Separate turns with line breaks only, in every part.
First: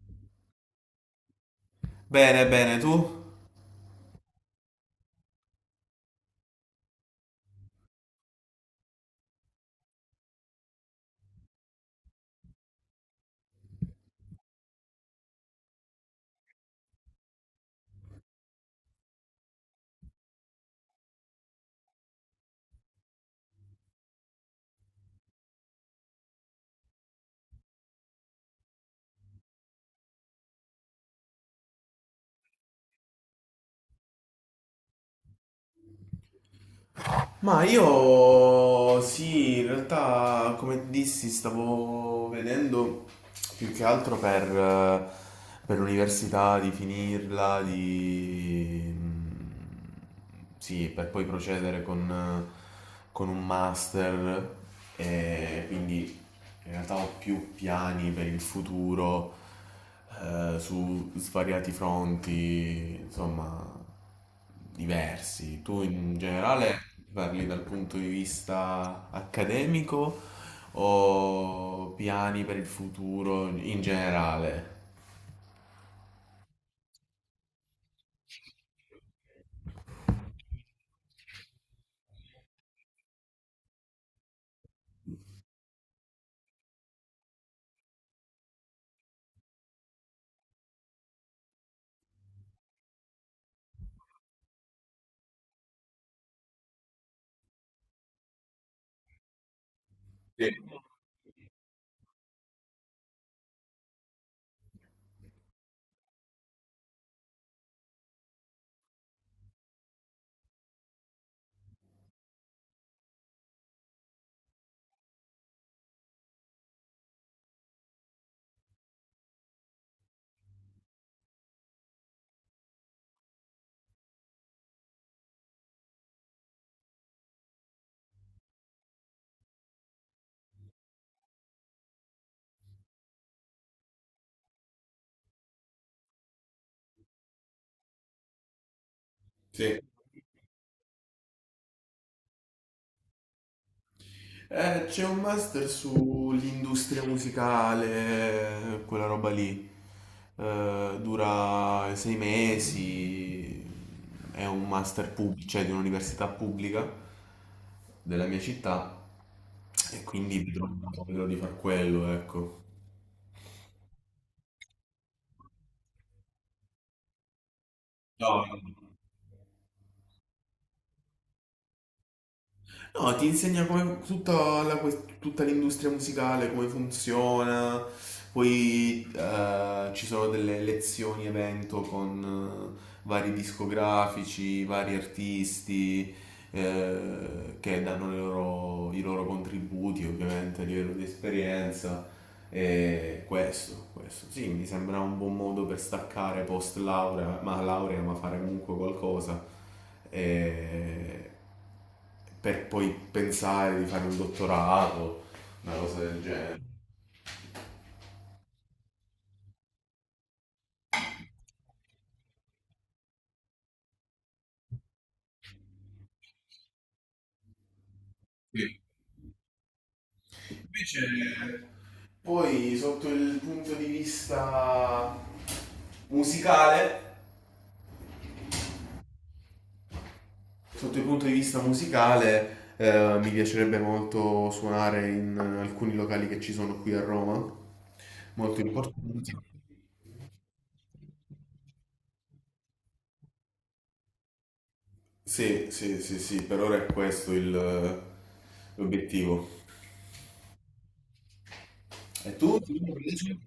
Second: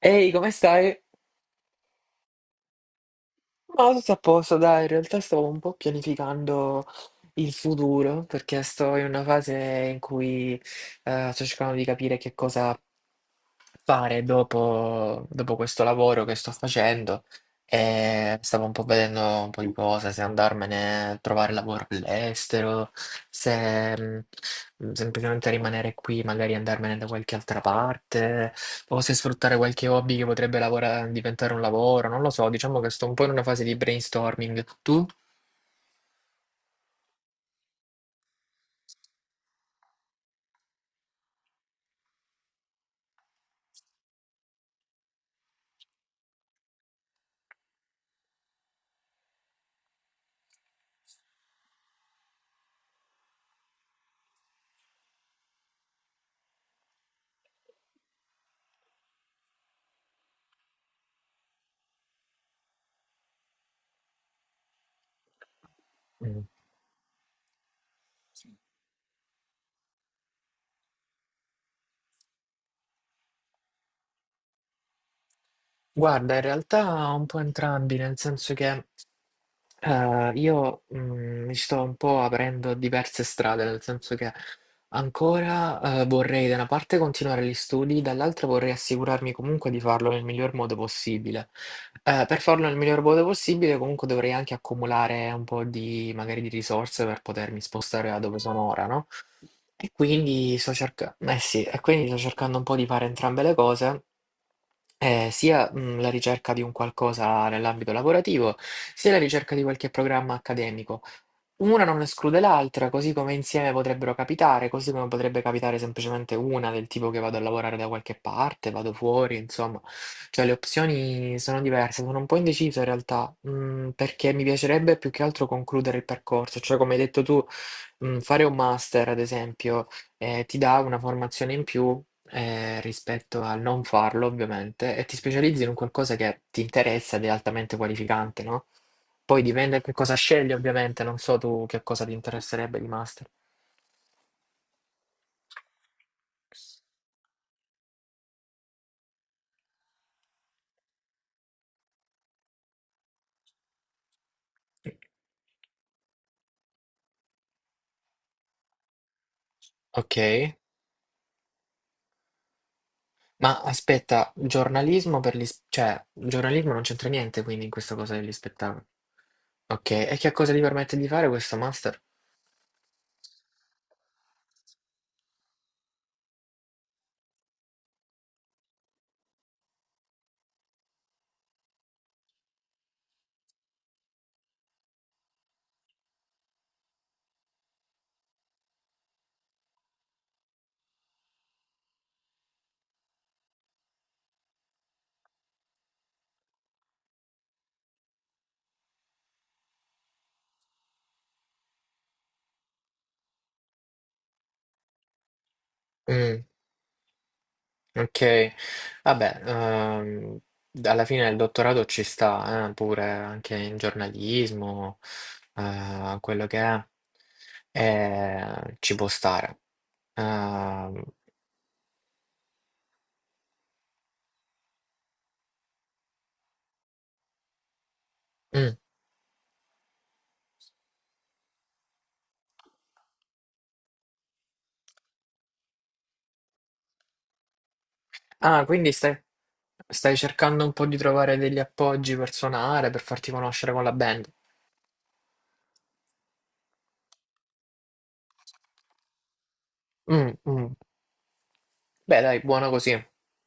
Ehi, come stai?
Bene, bene, tu?
Ma tutto a posto, dai, in realtà stavo un po' pianificando il futuro perché sto in una fase in cui sto cercando di capire che cosa fare dopo, dopo questo lavoro che sto facendo e stavo un po' vedendo un po' di cose, se andarmene a trovare lavoro all'estero, se semplicemente rimanere qui, magari andarmene da qualche altra parte, o se sfruttare qualche hobby che potrebbe diventare un lavoro, non lo so, diciamo che sto un po' in una fase di brainstorming. Tu?
Ma io sì, in realtà come dissi stavo vedendo più che altro per l'università, di finirla, sì, per poi procedere con un master e quindi in realtà ho più piani per il futuro, su svariati fronti, insomma, diversi. Tu in
Mm.
generale parli dal punto di vista accademico o piani per il futuro in generale?
Guarda, in realtà un po' entrambi, nel senso che io mi sto un po' aprendo a diverse strade, nel senso che ancora vorrei da una parte continuare gli studi, dall'altra vorrei assicurarmi comunque di farlo nel miglior modo possibile. Per farlo nel miglior modo possibile, comunque dovrei anche accumulare un po' di magari di risorse per potermi spostare da dove sono ora, no? E quindi e quindi sto cercando un po' di fare entrambe le cose sia la ricerca di un qualcosa nell'ambito lavorativo, sia la ricerca di qualche programma accademico. Una non esclude l'altra, così come insieme potrebbero capitare, così come potrebbe capitare semplicemente una del tipo che vado a lavorare da qualche parte, vado fuori, insomma. Cioè le opzioni sono diverse, sono un po' indeciso in realtà, perché mi piacerebbe più che altro concludere il percorso, cioè come hai detto tu, fare un master, ad esempio, ti dà una formazione in più. Eh, rispetto al non farlo, ovviamente, e ti specializzi in un qualcosa che ti interessa ed è altamente qualificante, no? Poi dipende
Sì.
che cosa scegli, ovviamente, non so tu che cosa ti interesserebbe di master.
C'è un master sull'industria musicale, quella roba lì. Dura sei mesi, è un master pubblico, cioè di un'università pubblica della mia città e
Ok,
quindi vedrò di far quello, ecco.
ma aspetta, giornalismo per gli... cioè, il giornalismo non c'entra niente quindi in questa cosa degli
No.
spettacoli. Ok, e che cosa ti permette di fare questo master?
No, ti insegna come tutta, tutta l'industria musicale, come funziona. Poi ci sono delle lezioni evento con vari discografici, vari artisti, che danno i loro contributi, ovviamente, a livello di esperienza. E questo, sì, mi sembra un buon modo per staccare post laurea, ma fare comunque qualcosa, e per poi pensare di fare un dottorato, una cosa del
Mm.
genere.
Ok, vabbè, alla fine il dottorato ci sta, pure anche in giornalismo, quello che è, ci può stare.
Invece,
Ehm,
poi sotto il punto di vista musicale,
mm.
sotto il punto di vista musicale, mi piacerebbe molto suonare in alcuni locali che ci sono qui a Roma, molto
Ah, quindi
importanti.
stai, stai cercando un po' di trovare degli appoggi per suonare, per farti conoscere con la band.
Sì, sì, sì, sì, per ora è l'obiettivo.
Mm, mm. Beh,
E
dai,
tu?
buono
Sì,
così.
invece?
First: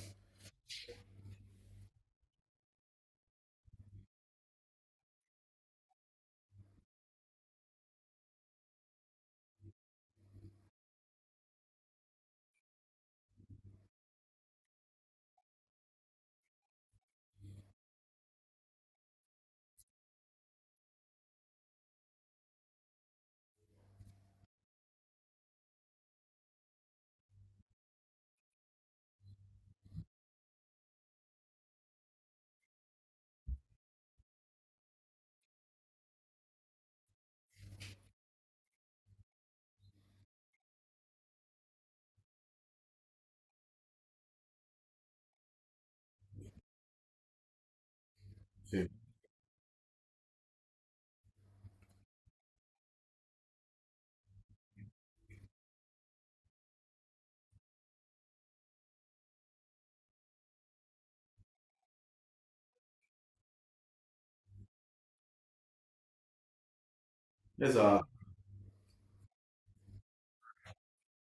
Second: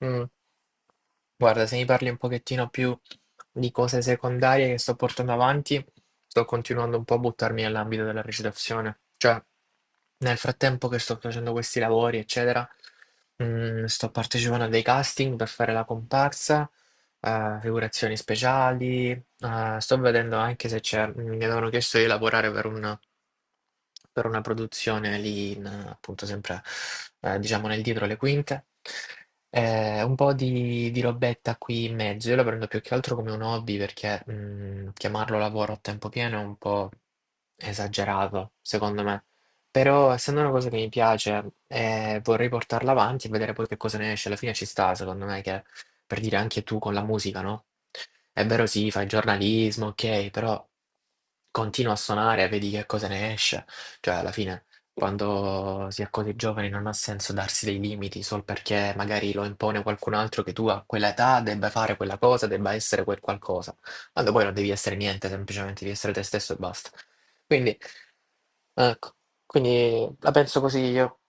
Mm. Guarda, se mi parli un pochettino più di cose secondarie che sto portando avanti, sto continuando un po' a buttarmi nell'ambito della recitazione. Cioè, nel frattempo che sto facendo questi lavori, eccetera, sto partecipando a dei casting per fare la comparsa, figurazioni speciali, Ah, sto vedendo anche se c'è, mi avevano chiesto di lavorare per una produzione lì, in, appunto, sempre diciamo nel dietro le quinte. Un po' di robetta qui in mezzo. Io la prendo più che altro come un hobby perché chiamarlo lavoro a tempo pieno è un po' esagerato, secondo me. Però, essendo una cosa che mi piace, vorrei portarla avanti e vedere poi che cosa ne esce. Alla fine ci sta, secondo me, che per dire anche tu con la musica, no? È vero,
Sì,
sì, fai giornalismo, ok, però continua a suonare, vedi che cosa ne esce. Cioè, alla fine, quando si è così giovani, non ha senso darsi dei limiti solo perché magari lo impone qualcun altro che tu a quell'età debba fare quella cosa, debba essere quel qualcosa. Quando poi non devi essere niente, semplicemente devi essere te stesso e basta. Quindi,
esatto.
ecco, quindi la penso così io.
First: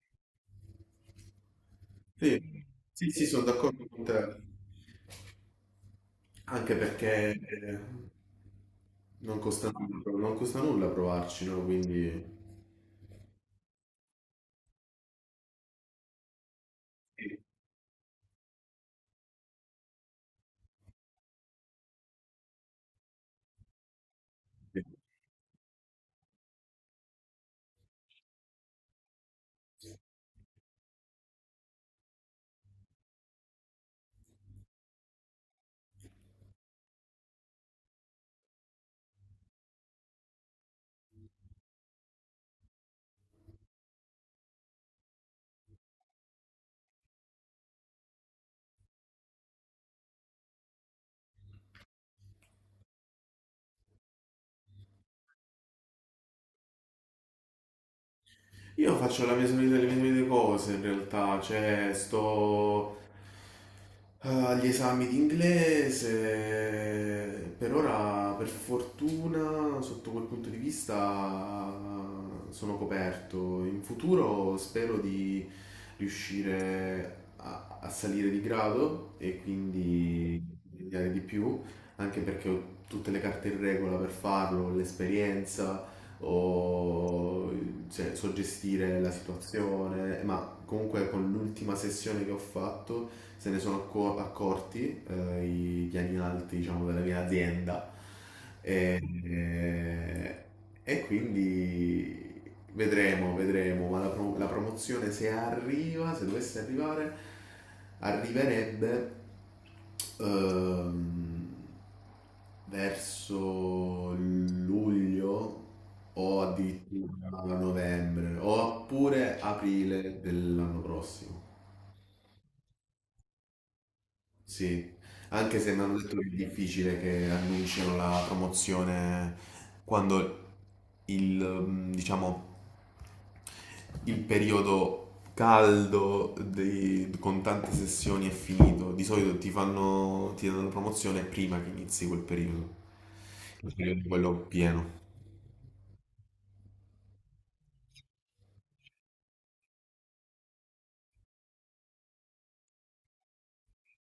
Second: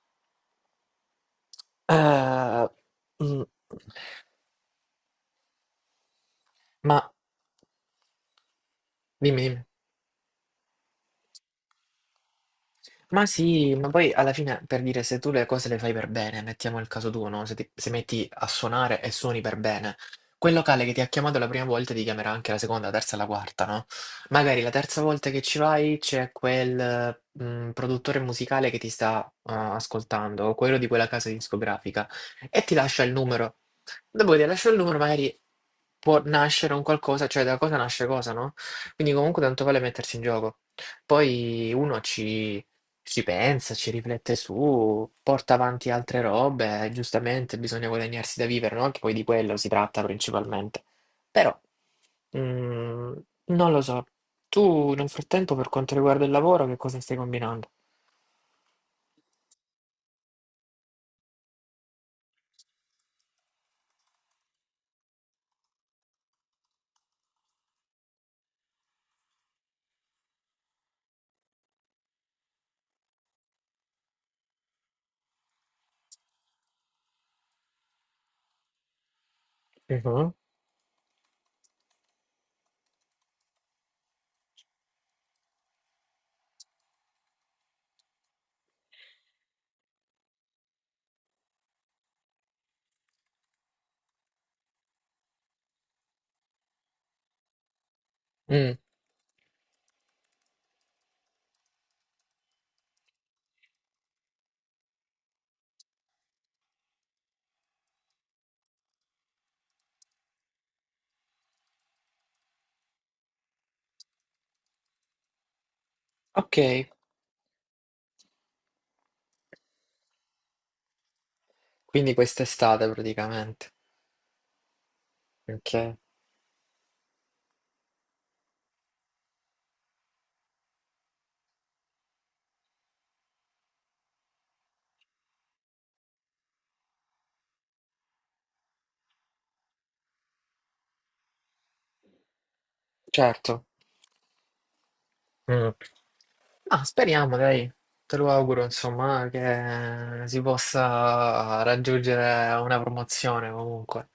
Sì,
Eh,
sì, sì, sono
mm,
d'accordo con te, anche
ma
perché non
dimmi, dimmi.
costa nulla, non costa nulla provarci, no? Quindi...
Ma sì, ma poi alla fine per dire se tu le cose le fai per bene, mettiamo il caso tuo, no? Se ti se metti a suonare e suoni per bene, quel locale che ti ha chiamato la prima volta ti chiamerà anche la seconda, la terza, la quarta, no? Magari la
Sì.
terza volta che ci vai c'è quel produttore musicale che ti sta ascoltando, o quello di quella casa discografica, e ti lascia il numero. Dopo che ti lascia il numero, magari può nascere un qualcosa, cioè da cosa nasce cosa, no? Quindi comunque tanto vale mettersi in gioco. Poi uno ci pensa, ci riflette su, porta avanti altre robe, giustamente bisogna guadagnarsi da vivere, no? Anche poi di quello si tratta principalmente. Però, mm, non lo so. Tu nel frattempo, per quanto riguarda il lavoro, che cosa stai combinando?
Io faccio la mia solita, le mie solite cose in realtà, cioè sto, agli esami di inglese, per ora per fortuna sotto quel punto di vista, sono coperto, in futuro spero di riuscire a salire di grado e
Mhm.
quindi studiare di più, anche perché ho tutte le carte in regola per farlo, l'esperienza o, cioè, so gestire la situazione, ma comunque con l'ultima sessione che ho fatto se ne sono accorti, i piani alti, diciamo, della mia azienda
Mm,
e, e- e quindi vedremo, ma la promozione se arriva, se dovesse arrivare, arriverebbe ehm, verso luglio o
ok,
addirittura a novembre oppure aprile dell'anno prossimo.
quindi quest'estate praticamente.
Sì, anche se mi
Ok,
hanno detto che è difficile che annunciano la promozione quando diciamo, il periodo con tante sessioni è finito. Di solito ti fanno, ti danno la promozione prima che inizi quel periodo,
certo.
il periodo quello pieno.
Mm. Ah, speriamo, dai. Te lo auguro, insomma, che si possa raggiungere una promozione comunque.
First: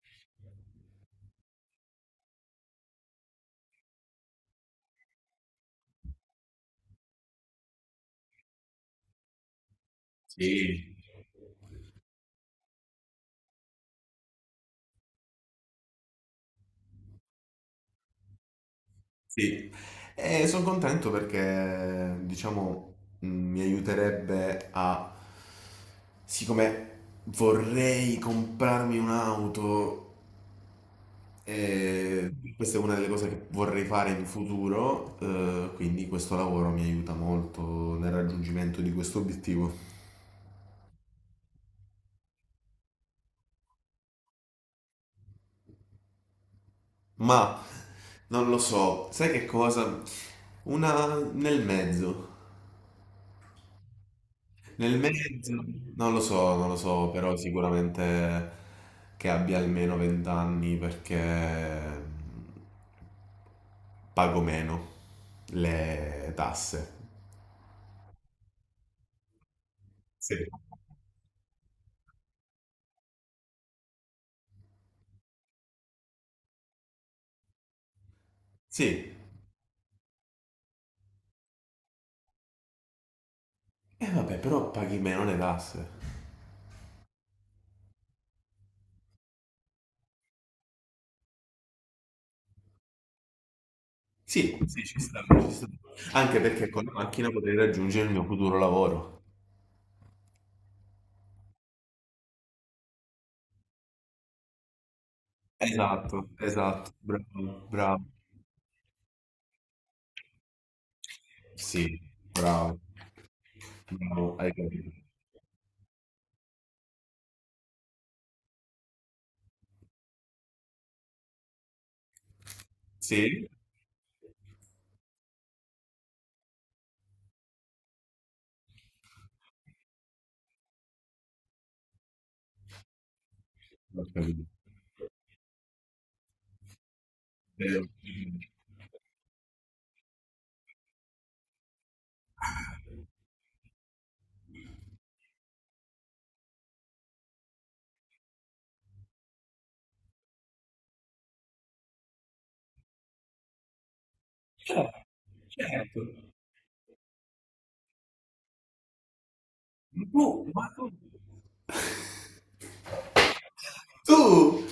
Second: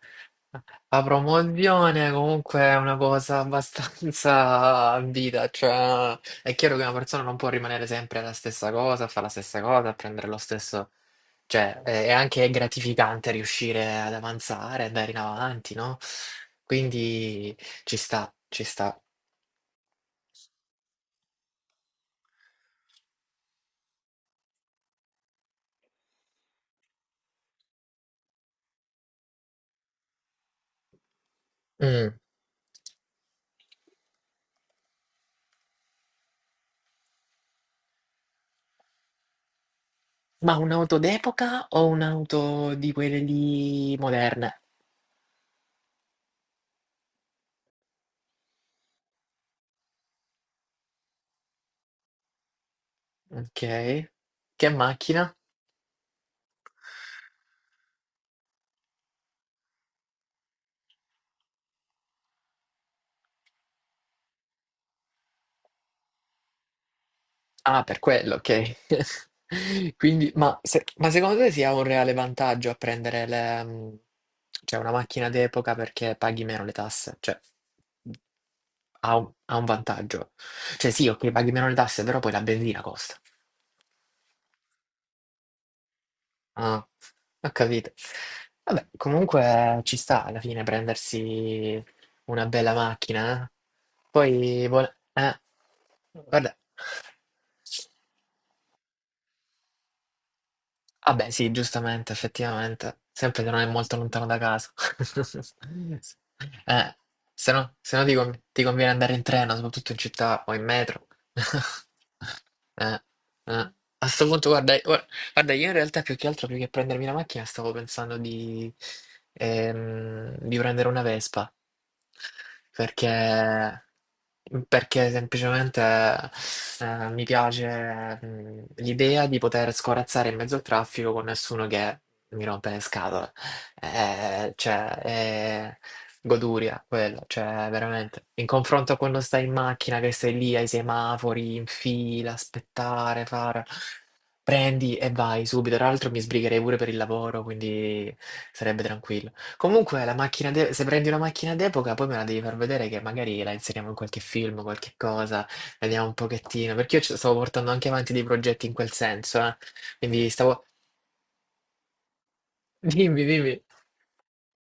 La promozione comunque è una cosa abbastanza ambita, cioè è chiaro che una persona non può rimanere sempre la stessa cosa, fare la stessa cosa, prendere lo
Sì.
stesso, cioè è anche gratificante riuscire ad avanzare, andare in avanti, no? Quindi ci sta, ci sta.
Sì, e sono contento perché diciamo mi aiuterebbe a, siccome vorrei comprarmi un'auto,
Mm.
e questa è una delle cose che vorrei fare in futuro, quindi questo lavoro mi aiuta molto nel raggiungimento di questo obiettivo.
Ma un'auto d'epoca o un'auto di quelle lì moderne?
Ma non lo so, sai che cosa? Una nel mezzo.
Ok. Che
Nel
macchina?
mezzo, non lo so, non lo so, però sicuramente che abbia almeno 20 anni perché pago meno le tasse.
Ah, per quello, ok. Quindi,
Sì.
ma, ma secondo te sia un reale vantaggio a prendere le, cioè una macchina d'epoca perché paghi meno le tasse? Cioè,
Sì,
ha un vantaggio. Cioè, sì, ok, paghi meno le tasse, però poi la benzina costa.
e vabbè, però paghi meno le tasse.
Ah, ho capito. Vabbè, comunque ci sta alla fine prendersi una bella macchina. Eh.
Sì,
Poi,
sì, ci sta, ci sta. Anche
guarda.
perché con la macchina potrei raggiungere il mio futuro lavoro.
Ah beh, sì, giustamente, effettivamente. Sempre che non è molto lontano da casa.
Esatto, esatto,
Eh, se
bravo,
no,
bravo.
ti conviene andare in treno, soprattutto in città o in metro.
Sì, bravo,
Eh, eh. A sto
bravo,
punto,
hai
guarda,
capito.
guarda, io in realtà più che altro, più che prendermi la macchina, stavo pensando di prendere una Vespa,
Sì,
perché, perché semplicemente mi piace l'idea di poter scorazzare in mezzo al traffico con nessuno che mi rompe le scatole.
ho capito.
Cioè, è goduria quello, cioè
Vero.
veramente. In confronto a quando stai in macchina, che stai lì ai semafori, in fila, aspettare, fare... Prendi e vai subito. Tra l'altro mi sbrigherei pure per il lavoro, quindi sarebbe tranquillo. Comunque, se prendi una macchina d'epoca, poi me la devi far vedere che magari la inseriamo in qualche film, qualche cosa, vediamo un pochettino. Perché io ci stavo portando anche avanti dei progetti in quel senso, eh.
Tu,
Quindi stavo...
ma tu,
Dimmi, dimmi.
Tu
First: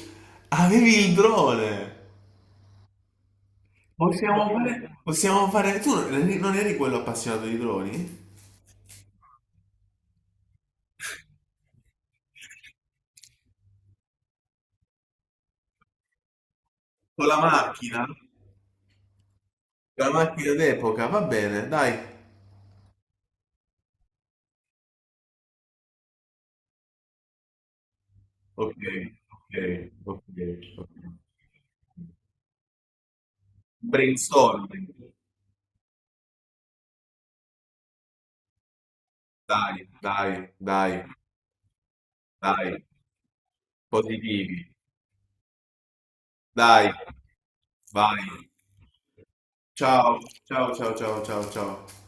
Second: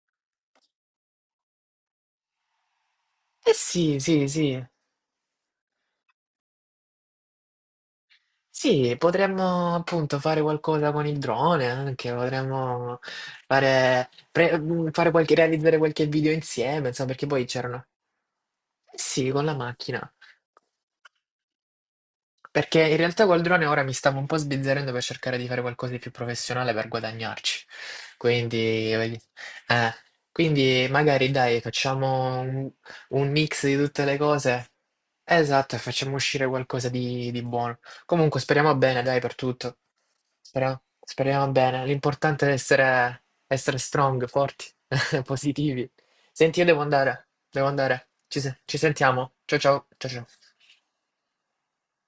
avevi il drone.
Eh sì, sì, sì.
Possiamo fare... Possiamo fare... Tu non eri quello appassionato di droni?
Sì, potremmo appunto fare qualcosa con il drone anche, potremmo fare qualche, realizzare qualche video insieme, insomma, perché
Con la
poi c'erano.
macchina? Con
Sì, con la
la
macchina.
macchina d'epoca, va bene, dai.
Perché in realtà col drone ora mi stavo un po' sbizzarrendo per cercare di fare qualcosa di più professionale per guadagnarci.
Ok,
Quindi,
ok,
eh,
ok,
quindi
ok.
magari dai, facciamo un mix di tutte le cose.
Brainstorming.
Esatto, e facciamo uscire qualcosa di buono. Comunque speriamo bene, dai, per
Dai,
tutto.
dai,
Speriamo,
dai,
speriamo bene. L'importante è
dai.
essere, essere strong,
Positivi.
forti, positivi. Senti, io devo
Dai,
andare, devo andare.
vai.
Ci, se- ci sentiamo. Ciao ciao, ciao
Ciao,
ciao.
ciao, ciao, ciao, ciao, ciao.